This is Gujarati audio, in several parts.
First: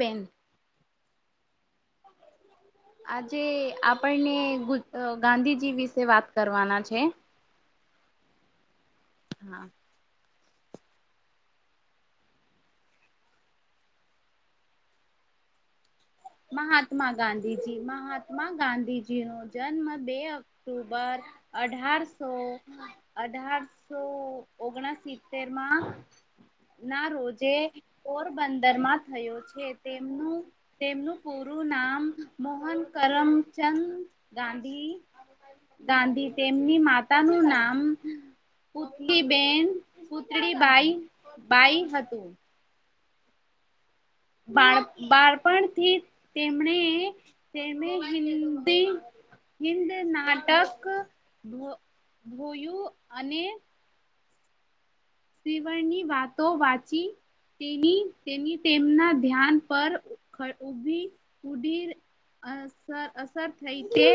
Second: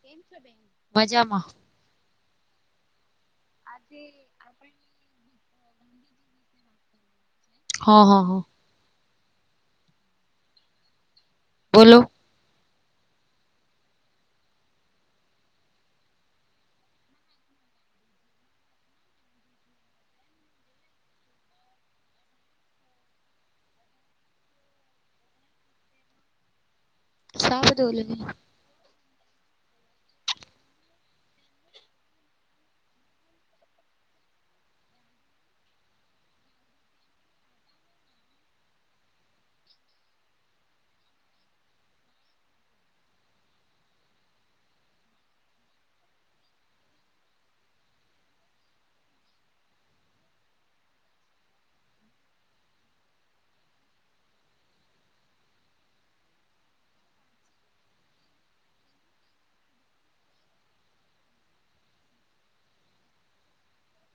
કેમ છો બેન મજામાં આજે આપણને ગુન અ ગાંધીજી વિશે વાત કરવાના છે. હ હ હ હા. બોલો. મહાત્મા ગાંધીજી મહાત્મા ગાંધીજીનો જન્મ બે ઓક્ટોબર અઢારસો અઢારસો ઓગણ સિત્તેરમાં ના રોજે પોરબંદરમાં થયો છે તેમનું તેમનું પૂરું નામ મોહન કરમચંદ ગાંધી ગાંધી તેમની માતા નું નામ પુત્રીબેન પુતળીબાઈ બાઈ હતું. બાળ બાળપણથી તેમણે તેમે હિન્દી હિદ નાટક અ ધોયું અને ત્રિવર્ની વાતો વાંચી તેની તેની તેમના ધ્યાન પર ખટી ઉભી ઉધીર અસર અસર થઈ કે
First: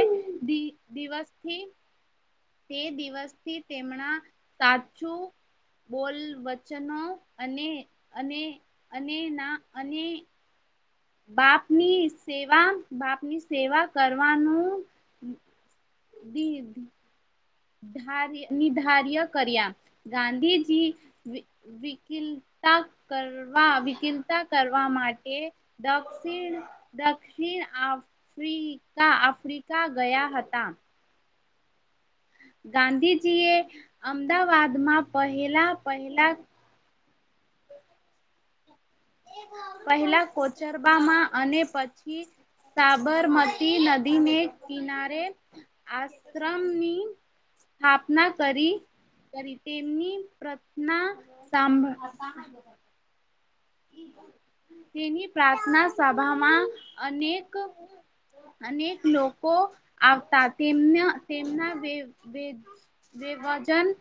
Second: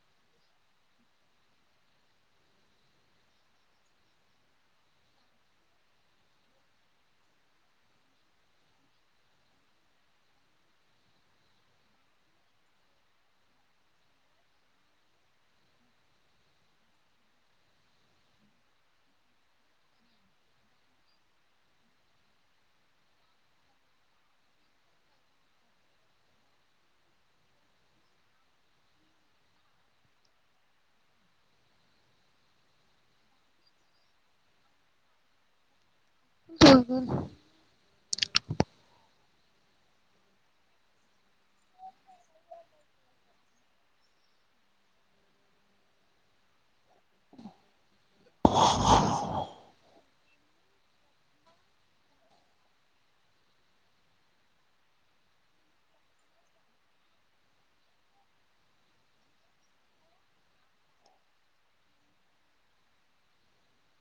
દિવસથી તે દિવસથી તેમણા સાચું બોલ વચનો અને અને અને ના અને બાપની સેવા બાપની સેવા કરવાનું દીધ ધાર્ય નિધાર્ય કર્યા ગાંધીજી વિકિલતા કરવા વિકિલતા કરવા માટે દક્ષિણ દક્ષિણ આવ ફ્રિકા આફ્રિકા ગયા હતા. ગાંધીજીએ અમદાવાદમાં પહેલા પહેલા [unintelligible] પહેલા કોચરબામાં અને પછી સાબરમતી નદીને કિનારે આશ્રમની સ્થાપના કરી. કરી તેમની પ્રથના સાંભળ તેની પ્રાર્થના સાભામાં અનેક અનેક લોકો આવતા તેમના તેમના દેવ વેદ બે વજન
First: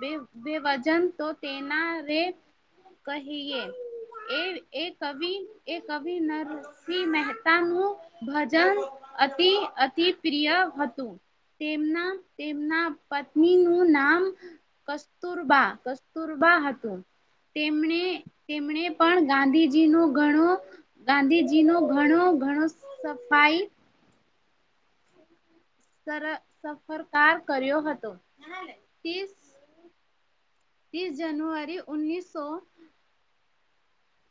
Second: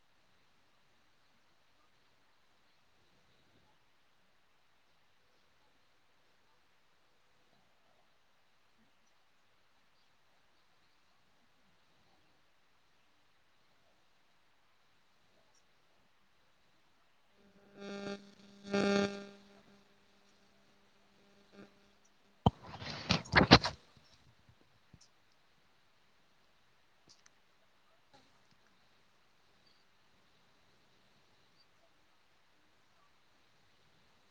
બે બે વજન તો તેના રે કહીએ. એ એ કવિ એ કવિ ના વિ મહેતાનું ભજન અતિ અતિ પ્રિય હતું. તેમના તેમના પત્નીનું નામ કસ્તુરબા કસ્તુરબા હતું તેમણે તેમણે પણ ગાંધીજીનો ઘણો ગાંધીજીનો ઘણો ઘણો સફાઈ સર સફરકાર કર્યો હતો તેસ ત્રીસ જનુઅરી ઉન્નીસો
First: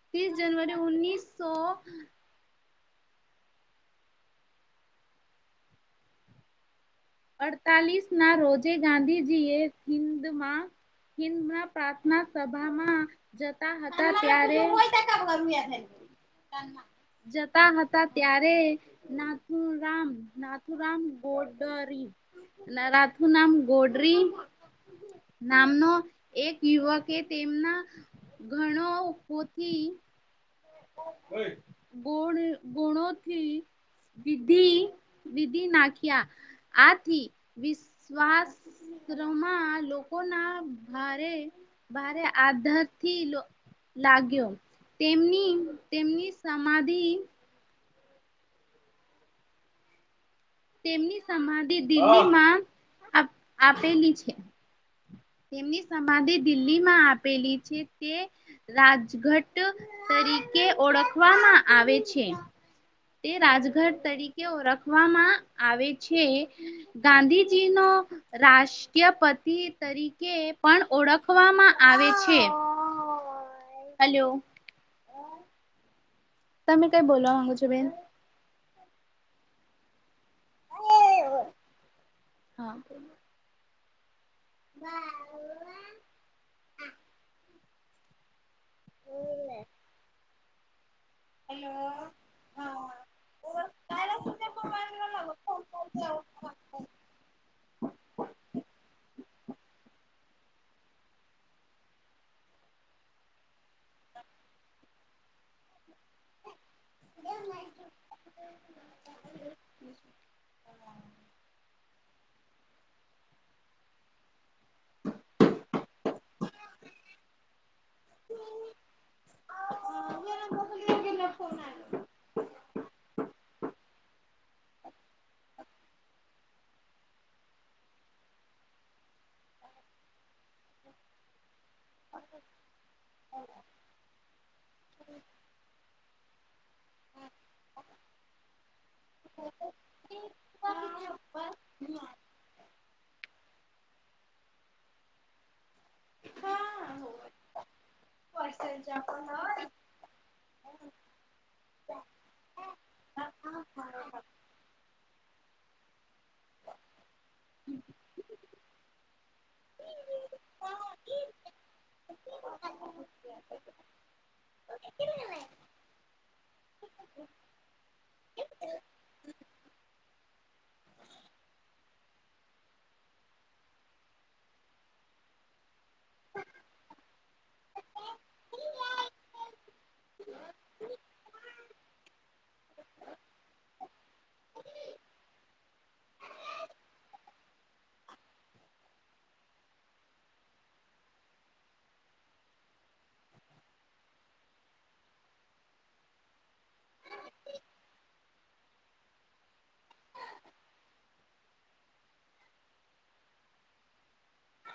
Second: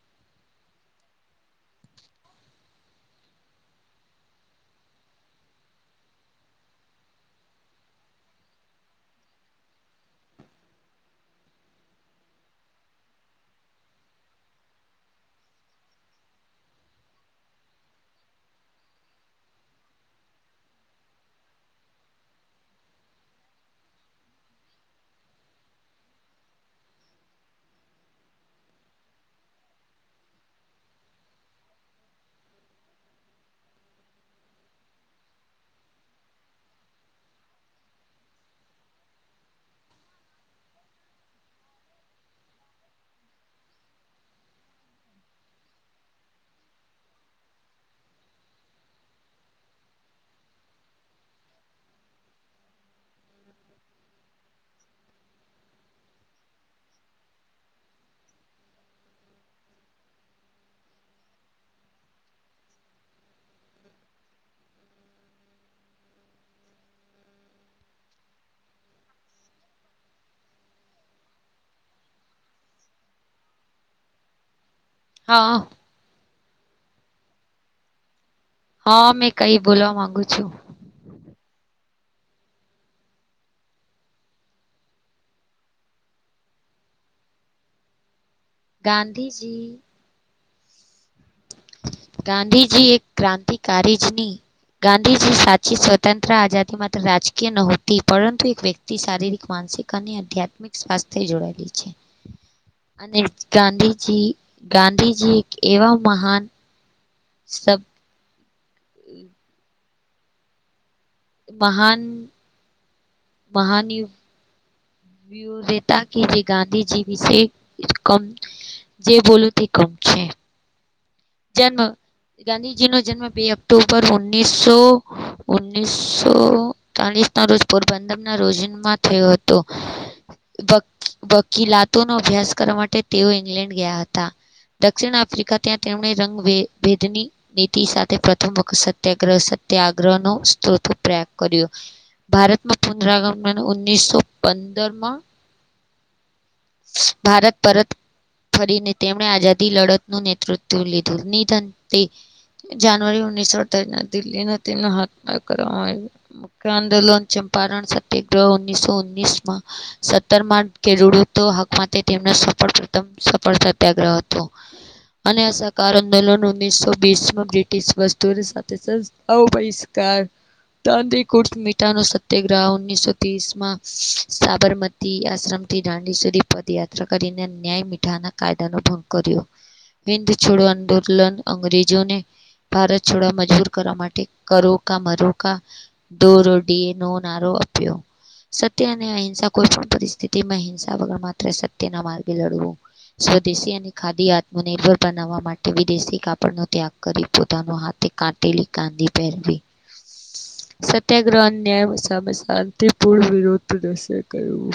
ત્રીસ જનવરી ઉન્નીસો અડતાલીસના રોજે ગાંધીજી એ હિંદમાં હિંદમાં પ્રાર્થના સભામાં જતા હતા ત્યારે [unintelligible] જતા હતા ત્યારે નાથુરામ, નાથુરામ ગોડરી. નારાથું નામ ગોડરી. નામનો એક યુવકે તેમના ઘણો ઉપોથી ગુણ ગુણોથી વિધિ વિધિ નાખ્યા આથી વિશ્વાસ માં લોકોના ભારે ભારે આધારથી લો લાગ્યો તેમની તેમની સમાધિ તેમની સમાધિ દિલ્હીમાં આપેલી છે તેમની સમાધિ દિલ્હીમાં આપેલી છે તે રાજઘટ તરીકે ઓળખવામાં આવે છે. તે રાજઘટ તરીકે ઓળખવામાં આવે છે. ગાંધીજીનો રાષ ષ્ટ્રપતિ તરીકે પણ ઓળખવામાં આવે છે હલો હા તમે કઈ બોલવા માંગો છો બેન હ, મેં કઈ બોલવા માંગુ છું. હા [inaudible] ગાંધીજી હેલ્લો ગાંધીજી એક ક્રાંતિકારીજની ગાંધીજી સાચી સ્વતંત્ર આઝાદી માત્ર રાજકીય નહોતી. પરંતુ એક વ્ય શારીરિક માનસિક અને આધ્યાત્મિક સ્વાસ્થ્ય જોડાયેલી છે. અને ગાંધીજી ગાંધીજી એક એવા મહાન [inaudible] સબ મહાન મહાન યુક [inaudible] વ્યૂવ રેતા કે જે ગાંધીજી વિશે [unintelligible] જે બોલો તે કમ છે [inaudible] જન્મ ગાંધીજીનો જન્મ બે ઓક્ટોબર ઓનીસસો ઓણીસો તાલિસના રોજ પોરબંદરના રોજનમાં થયો હતો. વકીલાતોનો અભ્યાસ કરવા માટે તેઓ ઇંગ્લેન્ડ ગયા હતા. દક્ષિણ આફ્રિકા ત્યાં તેમણે રંગભેદની નીતિ સાથે પ્રથમ વખત સત્યાગ્રહ સત્યાગ્રહ નો સ્ત્રોત પ્રયાગ કર્યો. ભારતમાં પુનરાગમન ઉણીસો પંદરમાં ભારત પરત ફરીને, તેમણે આઝાદી લડત નું નેતૃત્વ લીધું નિધન તે જાનુઆરી, ઓગણીસો, [inaudible] ના દિલ્હી તેમને હાથ કરવામાં આવ્યો. મુખ્ય આંદોલન ચંપારણ સત્યાગ્રહ, ઉનીસો ઉનીસ મા સત્તરમાં કેડૂડુ તો હકમાં, તેમનો સફળ પ્રથમ સફળ સત્યાગ્રહ હતો. અને આશકાર આંદોલન ઓગણીસોબીસમાં બ્રિટિશ વદૂરી સાથે [inaudible] અવિસ્કાર દાંડીકુચ મીઠાનો સત્યાગ્રહ ઓણીસોત્રીસમાં સાબરમતી આશ્રમથી સુધી પદયાત્રા કરીને ન્યાય મીઠાના કાયદાનો ભંગ કર્યો. હિંદ છોડો આંદોલન અંગ્રેજોને ભારત છોડવા મજબૂર કરવા માટે કરો કા મરોકા દો રોટીનો નારો આપ્યો સત્ય અને અહિંસા કોઈ પણ પરિસ્થિતિમાં હિ વગર માત્ર સત્યના માર્ગે લડવું. સ્વદેશી અને ખાદીય આત્મનિર્ભર બનાવવા માટે વિદેશી કાપડનો ત્યાગ કરી પોતાનો હાથે કાટેલી કાંદી પહેરવી હ સત્યાગ્રહ ન્યાય સામે શાંતિપૂર્ણ વિરોધ થશે કર્યું.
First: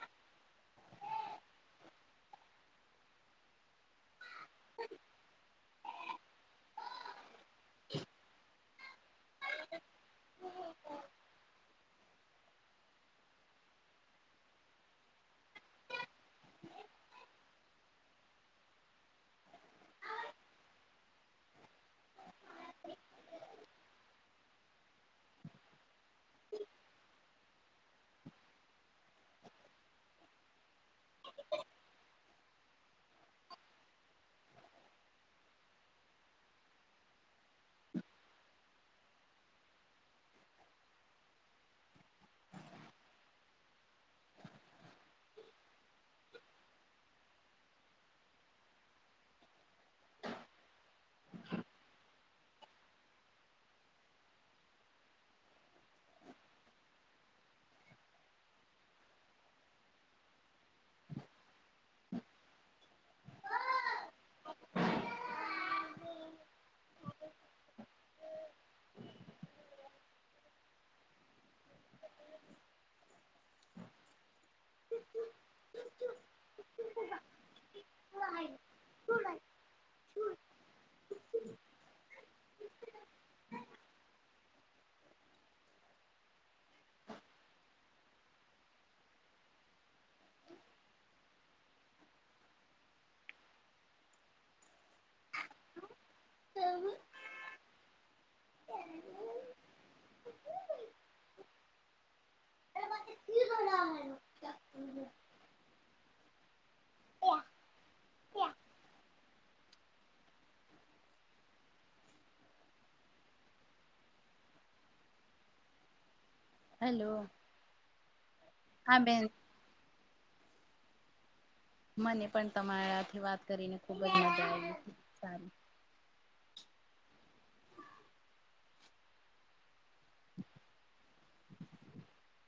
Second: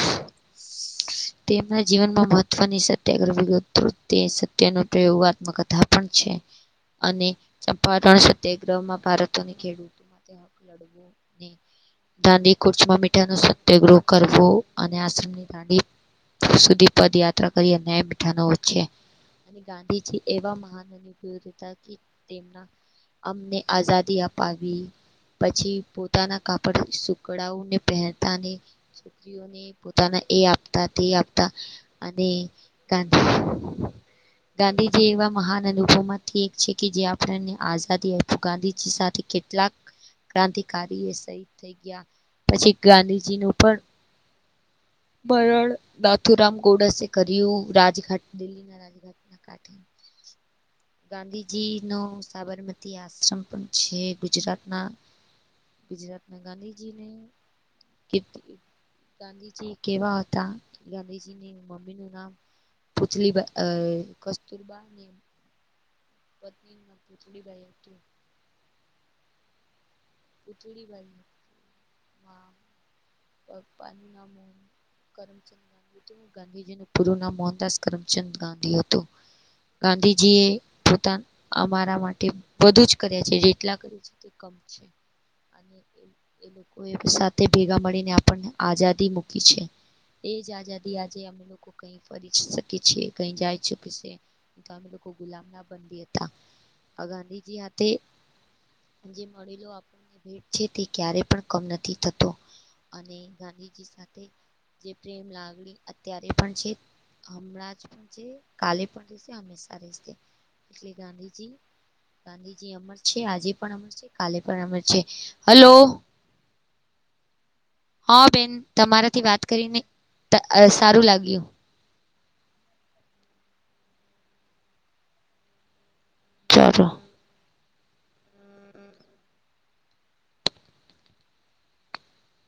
તેમના જીવન માં મહત્વની સત્યા ગ્રહ તૃત સે સત્યનો પ્રયોગ આત્મકથા પણ છે અને ચંપાણ સત્યાગ્રહમાં ભારત તને ખેડૂતો માટે હક લડવો ને દાડી કોર્ચમાં મીઠા નો સત્યગ્રહ કરવો અને આશ્રમ ની સુધી પદયાત્રા કરી ન્યાય મીઠાનો છે. અને ગાંધીજી એવા મહાનભૂધ હતા કે તેમના અમને આઝાદી અપાવી પછી પોતાના કાપડથી સુકડાઓને પહેરતાને ઓની પોતાને એ આપતા તે આપતા અને તા ગાંધીજી એવા મહાન અનુભવ માંથી એક છે કે જે આપણને આઝાદી આપ્યું ગાંધીજી સાથે કે કેલાક ક્રાંતિકારી એ શહીદ થઈ ગયા પછી ગાંધીજી નું પણ મરણ નાથુરામ ગોડસે કર્યું રાજઘાટ દિલ્હી ના રાજઘાટના કાંઠ [inaudible] ગાંધીજી નો સાબરમતી આશ્રમ પણ છે ગુજરાત ના ગુજરાતમાં ગાંધીજી ને ગાંધીજી કેવા હતા ગાંધીજીની [inaudible] નામલી પુતળીબાઈ કસ્તુરબાઈ પત્ની પૂતલી બાઈ [unintelligible] પપ્પાનું નામ કરચંદ ગાંધી હતું ગાંધીજી નું પૂરું નામ મોહનદાસ કરમચંદ ગાંધી હતું. ગાંધીજી એ પોતાના અમારા માટે બધું જ કર્યા છે જેટલા કર છે. તો કમ છે. અને એ લોકો સાથે ભેગા મળીને આપણને આઝાદી મૂકી છે. એજ આઝાદી આજે અમે લોકો કઈ ફરી શકી છીએ કઈ જઈ ચુકી છે. અમે લોકો ગુલામ ના બની હતી. ગાંધીજી હાથે જે મળેલો આ જે તે ક્યારે પણ કમ નથી થતો અને ગાંધીજી સાથે જે પ્રેમ લાગણી અત્યારે પણ છે. હમણાં જ પણ છે કાલે પણ રહેશે હમેશા રહેશે એટલે ગાંધીજી ગાંધીજી અમર છે આજે પણ અમર છે કાલે પણ અમર છે હલો. હલો. હા બેન તમારાથી વાત કરીને સારું લાગ્યું. મને પણ તમારાથી વાત કરીને ખુબ જ મજા આવી હતી સાર ચારસો [inaudible]